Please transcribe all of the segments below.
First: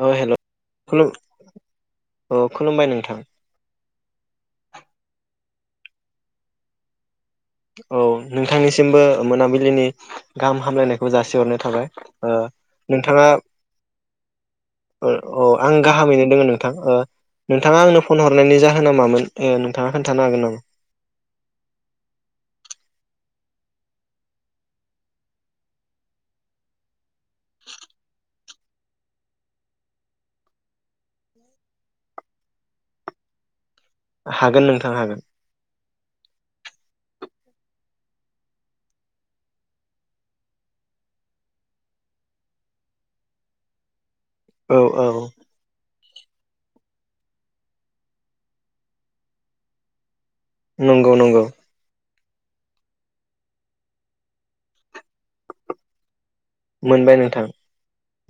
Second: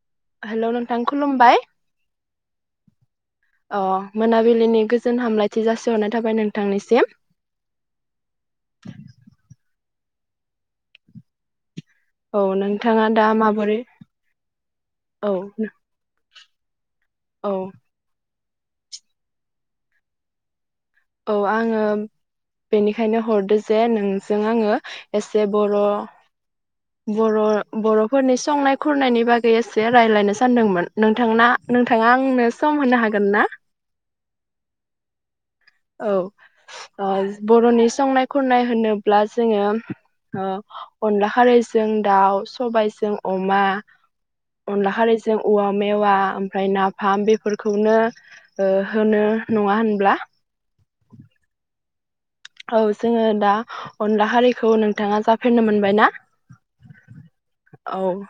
अ हेल' hello नोंथां खुलुम खुलुमबाय अ खुलुमबाय नोंथां अ मोनाबिलिनि गोजोन हामलाय जासि हरनाय थाबाय नोंथांनिसिम। औ नोंथांनिसिमबो मोनाबिलिनि गाहाम हामलायनायखौ जासिहरनाय थाबाय। ओ औ दा नोंथाङा माबोरै औ ओ अ आं गाहामैनो दोङो नो थां ओ औ नोंथाङा आंनो फन हद। नायनि जाहोनामोन नोंथाङा खोन्थानो हागोन नामा? औ आङो बेनिखायनो हरदो जे नोंजों आङो एसे बर बर बरफोरनि संनाय खुरनायनि बागै एसे रायज्लायनो सानदोंमोन नोंथांना नोंथाङा आंनो सम होनो हागोन ना? हागोन नोंथां हागोन। औ अ बरनि संनाय खुरनाय होनोब्ला जोङो ओ अनला खारैजों दाउ सबायजों अमा औ अनला औ खारैजों उवा मे मेवा ओमफ्राय नाफाम बेफोरखौनो होनो नङा होनब्ला? नंगौ नंगौ। औ जोङो दा अनला हारिखौ नोंथाङा जाफेरनो मोनबाय ना? मोनबाय नोंथां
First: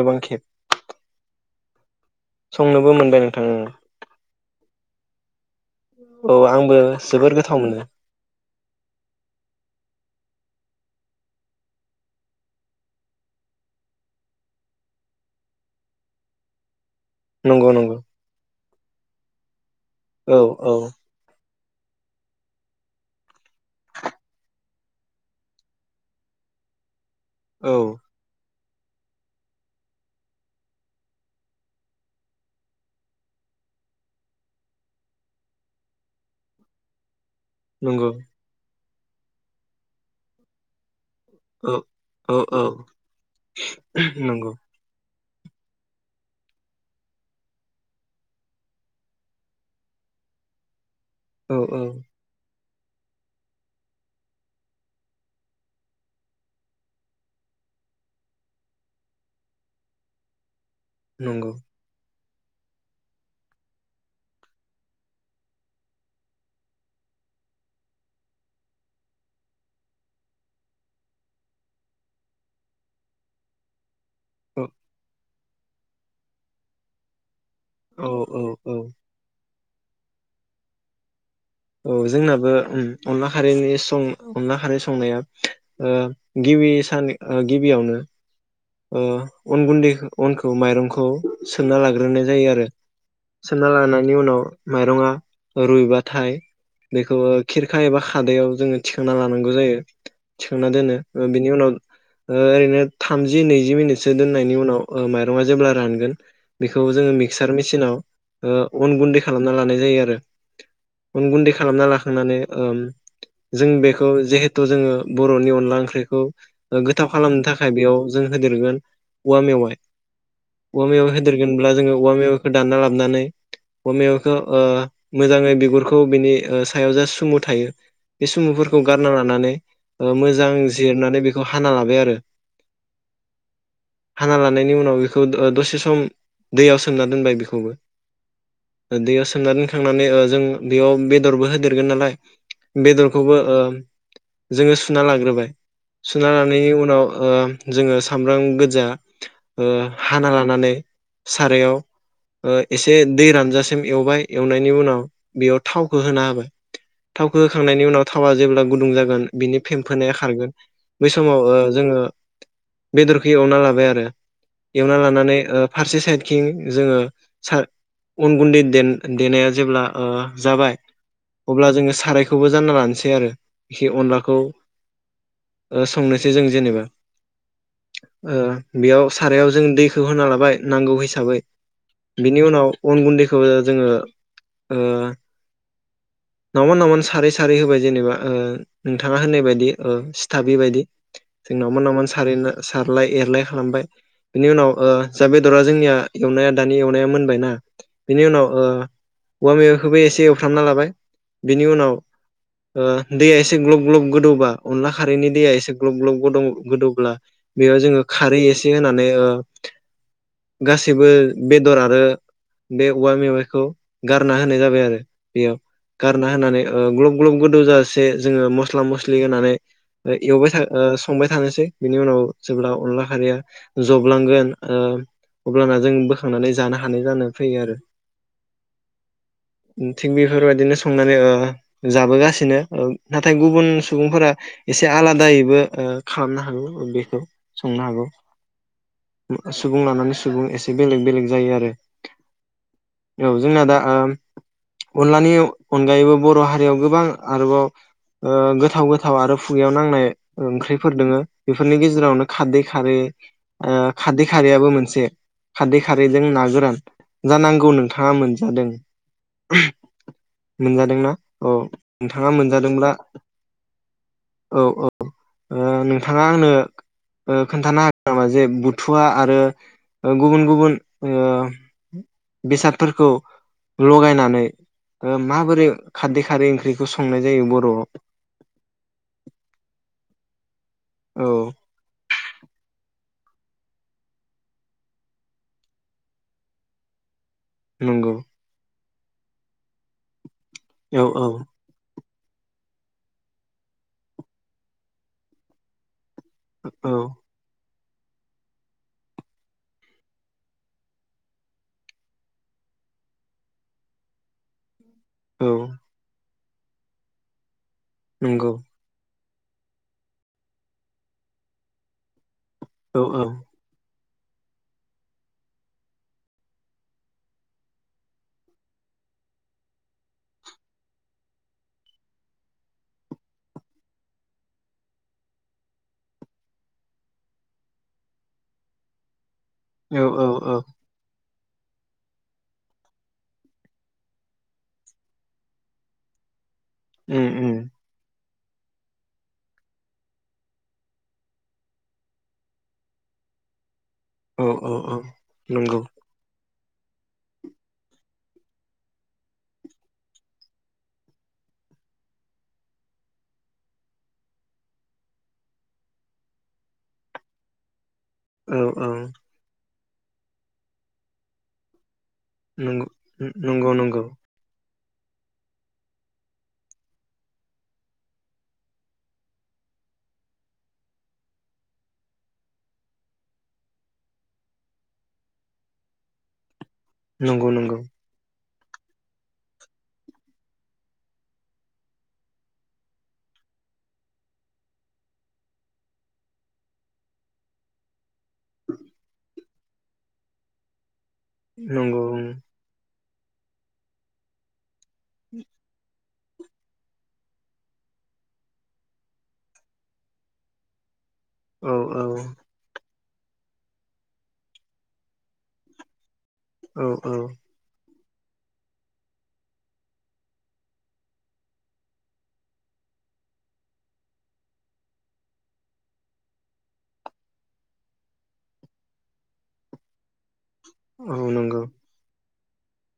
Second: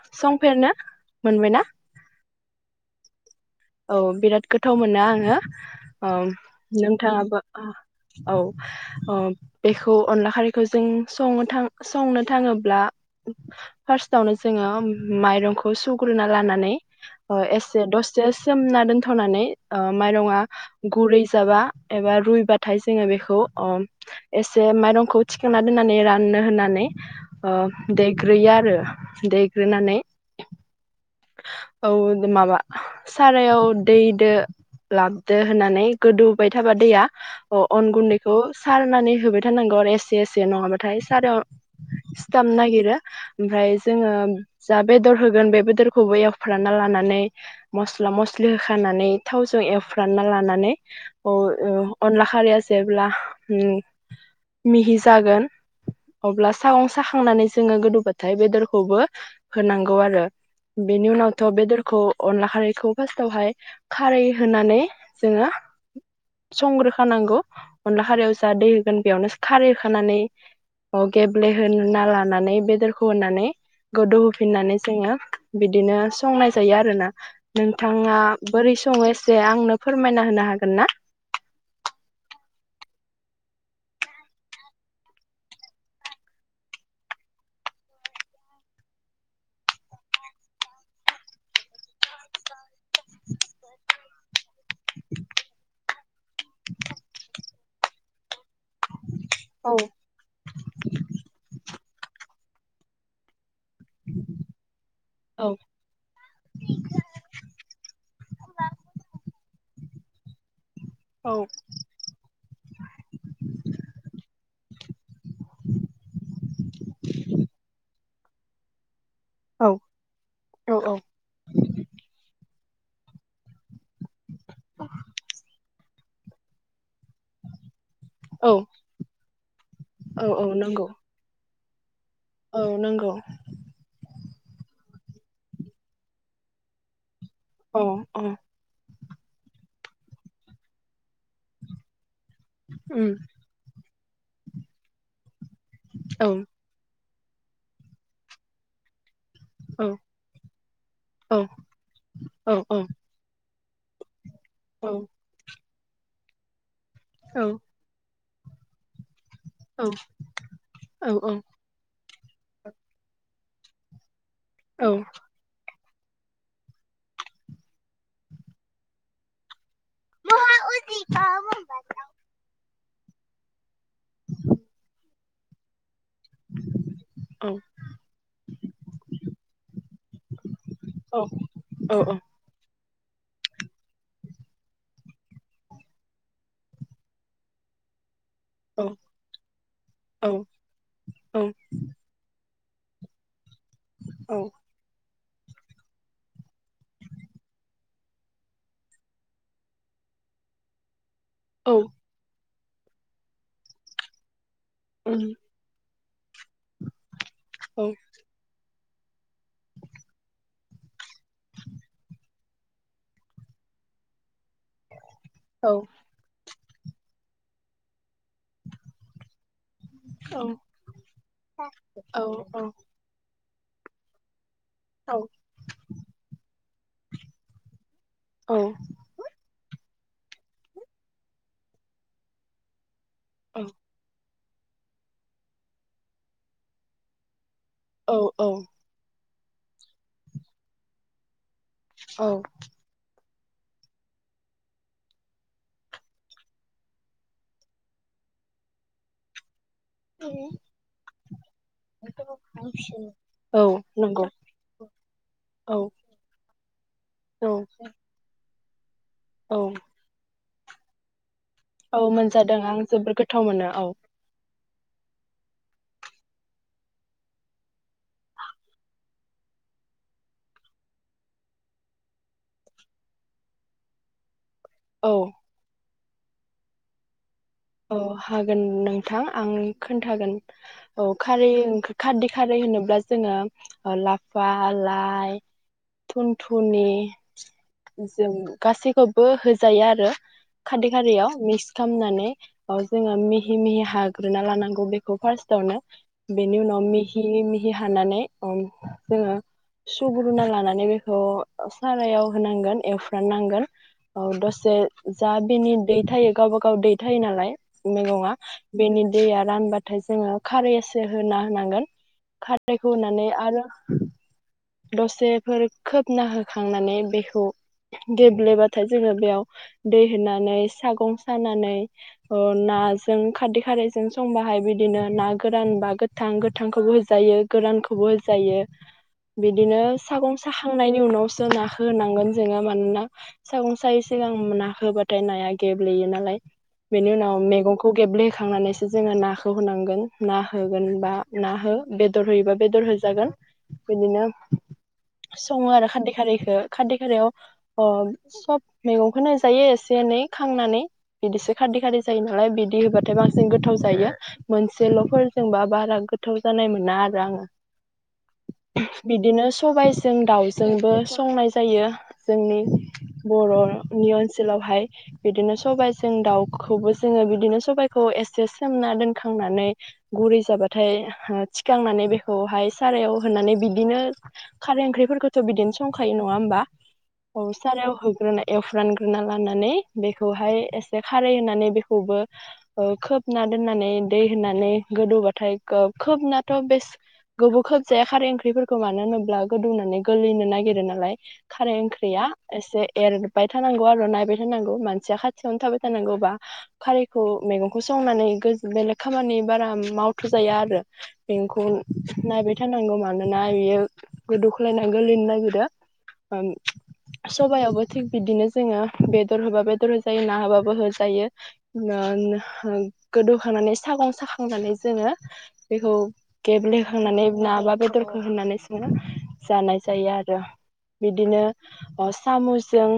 गोबां खेब। संफेरनो मोनबायना? संनोबो मोनबायनो औ बिराद गोथाव मोना आङो। औ आंबो जोबोर नोंथाङाबो गोथाव मोनो औ। अ बेखौ अनला खारैखौ जों सनो थां संनो थाङोब्ला फार्स्टआवनो जोङो माइरंखौ सुग्रोना लानानै अ नंगौ एसे नंगौ दससे ना दोनथ'नानै ओ औ माइरङा औ गुरै जाबा एबा रुइबाथाय जोङो बेखौ अ एसे माइरंखौ थिखांना दोननानै राननो होननानै अ औ देग्रोयो आरो देग्रोनानै औ माबा सारायाव दैदो लाबदो होननानै गोदौबाय थाबा दैया अ अन नंगौ गुन्दैखौ सारनानै होबाय थारनांगौ आरो एसे एसे नङाबाथाय सारायाव औ औ औ सिथाबनागिरो ओमफ्राय जोङो नंगौ जा बेदर होगोन बे बेदरखौबो एवफ्रानना लानानै मस्ला मस्लि होखानानै थावजों एवफ्रानना लानानै अ औ औ ओ अनला खारिया जेब्ला उम मिहि जागोन अब्ला सागं साखांनानै जोङो गोदौबाथाय बेदरखौबो होनांगौ आरो बेनि उनावथ' नंगौ बेदरखौ अनला खारैखौ फार्स्टावहाय खारै होनानै जोङो संग्रोखानांगौ अनला खारैयाव जा दै होगोन बेयावनो खारै होखानानै गेब्लेहोनि लानानै बेदरखौ होनानै गोदौ होफिननानै औ जोङो बिदिनो संनाय जायो आरोना नोंथाङा औ बोरै औ सङो एसे आंनो फोरमायना होनो हागोन ना? औ जोंनाबो उम अनला खारैनि सं अनला खारै संनाया ओ गिबि सान ओ गिबियावनो अन गुन्दै अनखौ माइरंखौ सोनना लाग्रोनाय जायो आरो सोनना लानायनि उनाव माइरङा रुइबाथाय बेखौ खिरखा एबा खादैयाव जोङो थिखांना लानांगौ औ जायो थिखांना दोनो ओ बिनि उनाव ओरैनो थामज दिनै जि मिनिटसो दोननायनि उनाव ओ माइरङा औ जेब्ला रानगोन बेखौ जोङो मिकसार मिसिनाव ओ अन गुनदै खालामना लानाय जायो आरो अन गुन्दै खालामना लाखांनानै ओम जों बेखौ जिहेथु जोङो बरनि अनला ओंख्रिखौ गोथाव खालामनो थाखाय बेयाव जों होदेरगोन औवा मेवाइ औ औ औवा मेवाइ होदेरगोनब्ला जोङो औवा मेव दानना लाबानै अ मेवाइखौ ओ मोजाङै बिगुरखौ बिनि ओ सायाव जा सुमु थायो बे औ सुमुफोरखौ गारना लानानै ओ औ मोजां नंगौ जिरनानै बेखौ हाना लाबाय आरो। औ नोंगौ। हाना लानायनि उनाव बेखौ द-दसे सम दैयाव सोमना दोनबाय। बेखौबो अ अ दैयाव सोमनानै दोनखांनानै ओ जों बेयाव बेदरबो होदेरगोन नालाय उम बेदरखौबो ओ जोङो सुना लाग्रोबाय। औ सुना लानायनि उनाव ओम जोङो सामब्राम गोज्जा ओ औ हाना लानानै औ सारायाव औ ओ एसे दै रानजासि [unintelligible] एवबाय एवनायनि औ उनाव बेयाव थावखो होना होबाय। थावखौ औ होखांनायनि उनाव थावा जेब्ला गुदुं जागोन बिनि फेम्फोनाया खारगोन बै औ औ समाव ओ जोङो बेदरखौ एवना लाबाय आरो। औ एवना लानानै ओ फारसे साइथखिं जोङो उनगुन्दै दोन देनाया जेब्ला ओ जाबाय औ अब्ला जोङो सारायखौबो जाना लानोसै। दे आरो। एसे अनलाखौ ओ संनोसै जों जेनेबा। ओ बेयाव सारायाव जों दैखौ होना लाबाय नांगौ हिसाबै औ बिनि उनाव अन गुन्दैखौ जोङो ओ नावमान नावमान सारै सारै होबाय जेनेबा ओ नोंथाङा होननाय बायदि ओ सिथाबै बायदि जों नावमान नावमान नो सारलाय एरलाय खा खालामबाय बिनि उनाव ओ जा बेदरा जोंनिया एवनाया दानि एवनाया मोनबायना बेनि उनाव ओ औवा मेवायखौबो एसे एवफ्रामना लाबाय। बिनि उनाव। ओ दैया एसे ग्लब ग्लब गोदौबा अनला खारिनि दैया एसे ग्लब ग्लब गदं ब्ला बेयाव जोङो खारै एसे दि होनानै ओ गासिबो बेदर आरो बे औवा मेवाइखौ गारना हो होनाय जाबाय आरो बेयाव गारना होनानै ओ ग्लब ग्लब गोदौ जासे जोङो मस्ला मस्लि होनानै एवबाय था ओ संबाय थानोसै। बिनि उनाव औ जेब्ला अनला खारिया जबलांगोन। ओ औ अब्लाना जों बोखांनानै जानो हानाय जानो फैयो आरो। औ थिग बेफोरबायदिनो संनानै ओ जाबोगासिनो। नाथाय औ गुबुन सुबुंफोरा एसे आलादायैबो ओ खालामनो हागो ओ बेखौ। संनो हागौ। औ औ सुबुं लानानै सुबुं एसे बेलेग बेलेग जायो आरो। औ औ जोंना आं दा अनलानि अनगायैबो बर हारियाव गोबां आरोबाव ओ गोथाव गोथाव आरो खुगायाव नांनाय ओंख्रिफोर दोङो। बेफोरनि गेजेरावनो खारदै खारै औ आ नंगौ खारदै खारैयाबो मोनसे औ खारदै खारैजों ना गोरान औ जानांगौ नोंथाङा मोनजादों। औ मोनजादोंना? औ औ नोंथाङा मोनजादों आं मोनजादोंब्ला जोबोद गोथाव मोनो औ। औ औ। थाङा आंनो औ खोनथानो हागोन नामा जे बुथुवा आरो औ गुबुन गुबुन ओ बेसादफोरखौ लगायनानै। औ माबोरै खारदै खारै ओंख्रिखौ संनाय जायो बर'आव औ हागोन नोंथां आं खोनथागोन। औ खारै खारदै खारै होनोब्ला दा जोङो लाफा लाइ थुनथुनि। नंगौ जों गासै खौबो होजायो आरो। खारदै औ औ खारियाव मिक्स खालामनानै। [inaudible] आव जोङो मिहि मिहि हाग्रोना लानांगौ बेखौ फार्स्टआवनो। बेनो उनाव औ मिहिलि मिहि हि हानानै जोङो सुग्रुना लानानै बेखौ सारायाव होनांगोन एवफ्राननांगोन दसे जा औ बिनि दै थायो गावबा गाव दै थायो नालाय। मेगङा नंगौ बेनि दैया रानबाथाय जोङो खारै एसे होना होनांगोन खारै औ रैखौ औ होनानै आरो दसेफोर खोबना होखांनानै बेखौ गेब्लेबाथाय जोङो बेयाव दै होनानै सागं सानानै अ नाजों खारदै खारैजों संबाहाय बिदिनो ना गोरान बा गोथां गोथांखौबो होजायो गोरानखौबो होजायो। बिदिनो औ औ सागं औ साखांनायनि उनाव नाखौ होनांगोन जोङो मानोना सागं सायै सिगां नाखो होबाथाय नाया गेब्लेयो नालाय। बेनि उम उनाव उम मेगंखौ गेब्ले होखांनानैसो जोङो नाखौ होनांगोन ना होगोन बा ना हो बेदर होयोबा बेदर होजागोन। बिदिनो औ औ औ सङो नंगौ आरो खारदै खारैखो। खार्दि खारिायाव अ सब मैगंखौनो होजायो एसे एनै खांनानै बिदिसो खार्दि खारै जायो नालाय बिदि होबाथाय बांसिन गोथाव जायो मोनसेल फोरजोंबा बारा गोथाव जानाय मोना आरो आङो। औ औ बिदिनो सबाय जों दाउजोंबो संनाय जायो। जोंनि नंगौ नंगौ नंगौ बरनि ओनसोलावहाय बिदिनो सबायाइजों दाउखौबो जोङो बिदिनो सबाइखौ एसे सोमना दोनखांनानै गुरै जाबाथाय थिखांनानै बेखौहाय सारायाव होननानै बिदिनो खारै ओंख्रिफोरखौथ बिदिनो संखायो नङा होमबा? औ नंगौ नंगौ सारायाव होग्रोनाय। एवफ्रानग्रोना लानानै बेखौहाय एसे खारै होनानै बेखौबो ओ खोबना दोननानै दै होनानै गोदौबाथाय ओ खोब खोबनाथ बेस गोबाव खोब खारै ओंख्रिफोरखौ मानो होनोब्ला? गुदुंनानै गोलैनो नागिरो नालाय। खाराइ नंगौ ओंख्रिया एसे एरबाय थानांगौ आरो नायबाय थानांगौ मान जा खाथियावनो थाबाय थानांगौ। बा खारिखौ मैगंखौ संनानै बेलेग खामानि बारा मावथ जायाआरो। बेंखौ औ औ नायबाय मानोना बेयो गोदौख्लायनानै गोलिनो नागिरो औ औ सबाइआबो थिग बिदिनो जोङो बेदर होबा बेदर होजायो ना होबाबो होजायो ओ उम गोदौखांनानै सागं साखांनानै जोङो बेखौ गेब्लेहोनानै नाबा बेदरखौ होननानै सोङो जानाय जायो आरो औ बिदिनो नंगौ ओ सामसजों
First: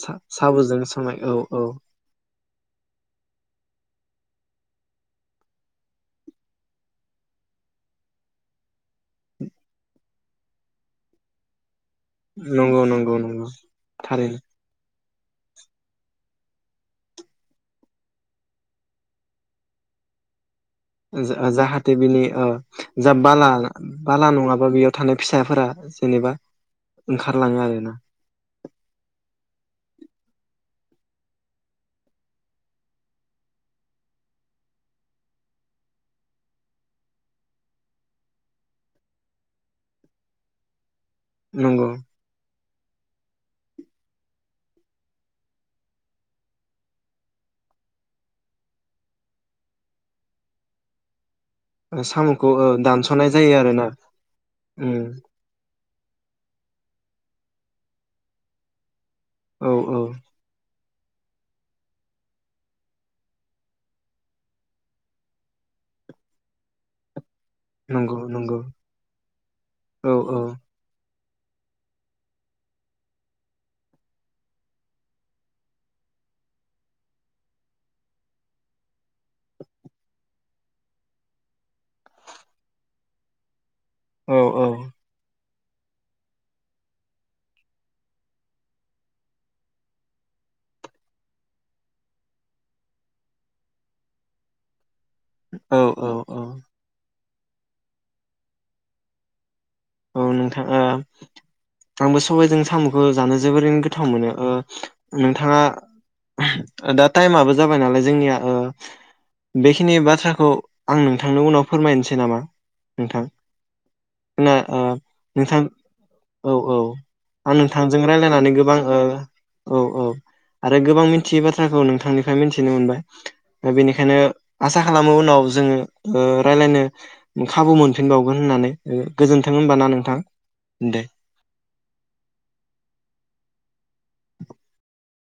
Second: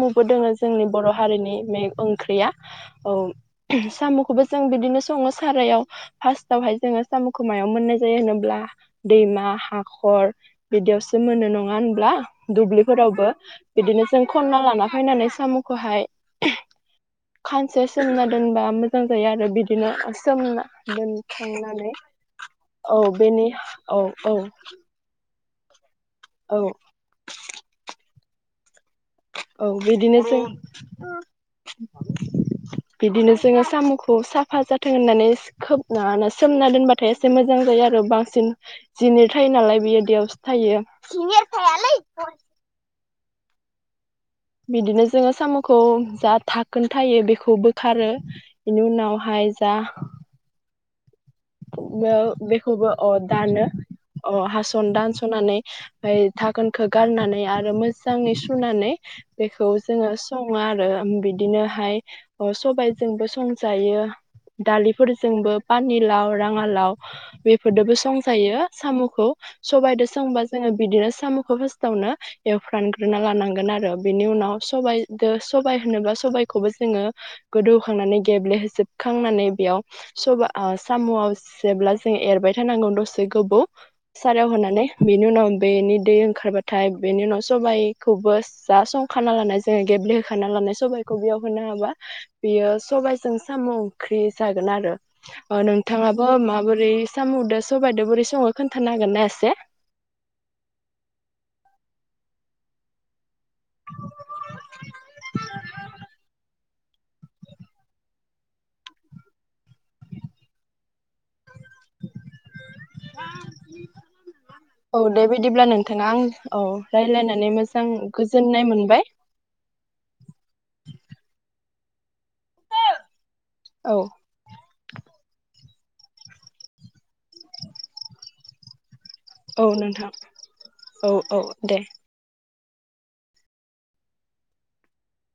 सा दोङो साबोजों जोंनि बर संनाय औ हारिनि औ बे ओंख्रिया औ सामखौबो जों बिदिनो सङो सारायाव फार्स्टावहाय जोङो सामखौ मायाव मोननाय होनोब्ला दैमा हाखर बिदियावसो मोननो नङा होन नंगौ नंगौ दुब्लिफोरावबो नंगौ बिदिनो जों थारैनो खनना लाना फायनानै सामखौहाय खानसे सोमना दोनबा मोजां जायो आरो बिदिनो सोमना दोनखांनानै जाहाथे बिनि औ जा बेनि बाला औ बाला औ नङाबा बेयाव थानो फिसाफोरा जेनेबा औ ओंखारलाङो आरोना। औ बिदिनो जों बिदिनो जोङो सामखौ साफा जाथों होननानै खोब सोमना दोनबाथाय एसे मोजां जायो आरो बांसिन जिनि थायो नालाय बेयो दैयावसो थायो नंगौ [unintelligible] बिदिनो जोङो सामखौ जा धाखोनथायायो बेखौ बोखारो बेनि उनावहाय जा बे साम'खौ ओ बेखौबो अ दानस'नाय जायो दानो आरोना अ हासन उम दानसनानै धाखोनखौ गारनानै आरो मोजाङै सुनानै बेखौ औ औ जोङो सङो आरो। बिदिनोहाय सबायजोंबो संजायो दालिफोरजोंबो पानि लाव राङालाव बे फोरदबो नंगौ नंगौ संजायो सामखौ सामखौ संबायदो औ औ जोङो बिदिनो सामखौ फार्स्टावनो एवफ्रानग्रोना लानांगोन आरो बेनि उनाव सबायदो सबाइ होनोब्ला सबाइखौबो जोङो गोदौखांनानै गेब्लेहोजोबखांनानै बेयाव सबाइ ओ साम जेब्ला जों एरबाय थानांगौ दसे गोबाव औ सारायाव होनानै बिनि उनाव बेनि दै ओंखारबाथाय बेनि उनाव सबायखौबो दा संखाना लानाय जोङो गेब्लेहोखाना लानाय सबखौ बेयाव होनो हाबा बियो सबाइजों साम ओंख्रि जागोन आरो अ नोंथाङा औ माबोरै सामजों सबाइजों बोरै सङो खोन्थानो हागोन ना एसे? औ नोंथां ओ आंबो सबायजों सामखौ जानो जोबोरैनो गोथाव मोनो ओ नोंथाङा दा टाइमाबो जाबाय नालाय जोंनिया ओ बेखिनि बाथ्राखौ आं नोंथांनि उनाव फोरमायनोसै नामा नोंथां ना औ दे नोंथां बिदिब्ला नोंथाङा आं औ रायलायनानै आं मोजां नोंथांजों रायलायनानै गोजोननाय गोबां मोनबाय ओ आरो गोबां मिथियै बा [unintelligible] खौ नोंथांनि मिनथिनो मोनबाय। दा औ बेनिखायनो आसा खालामो उनाव जोङो ओ रायलायनो खाबु मोनफिनबावगोन होननानै ओ गो औ नोंथां औ औ दे। [inaudible]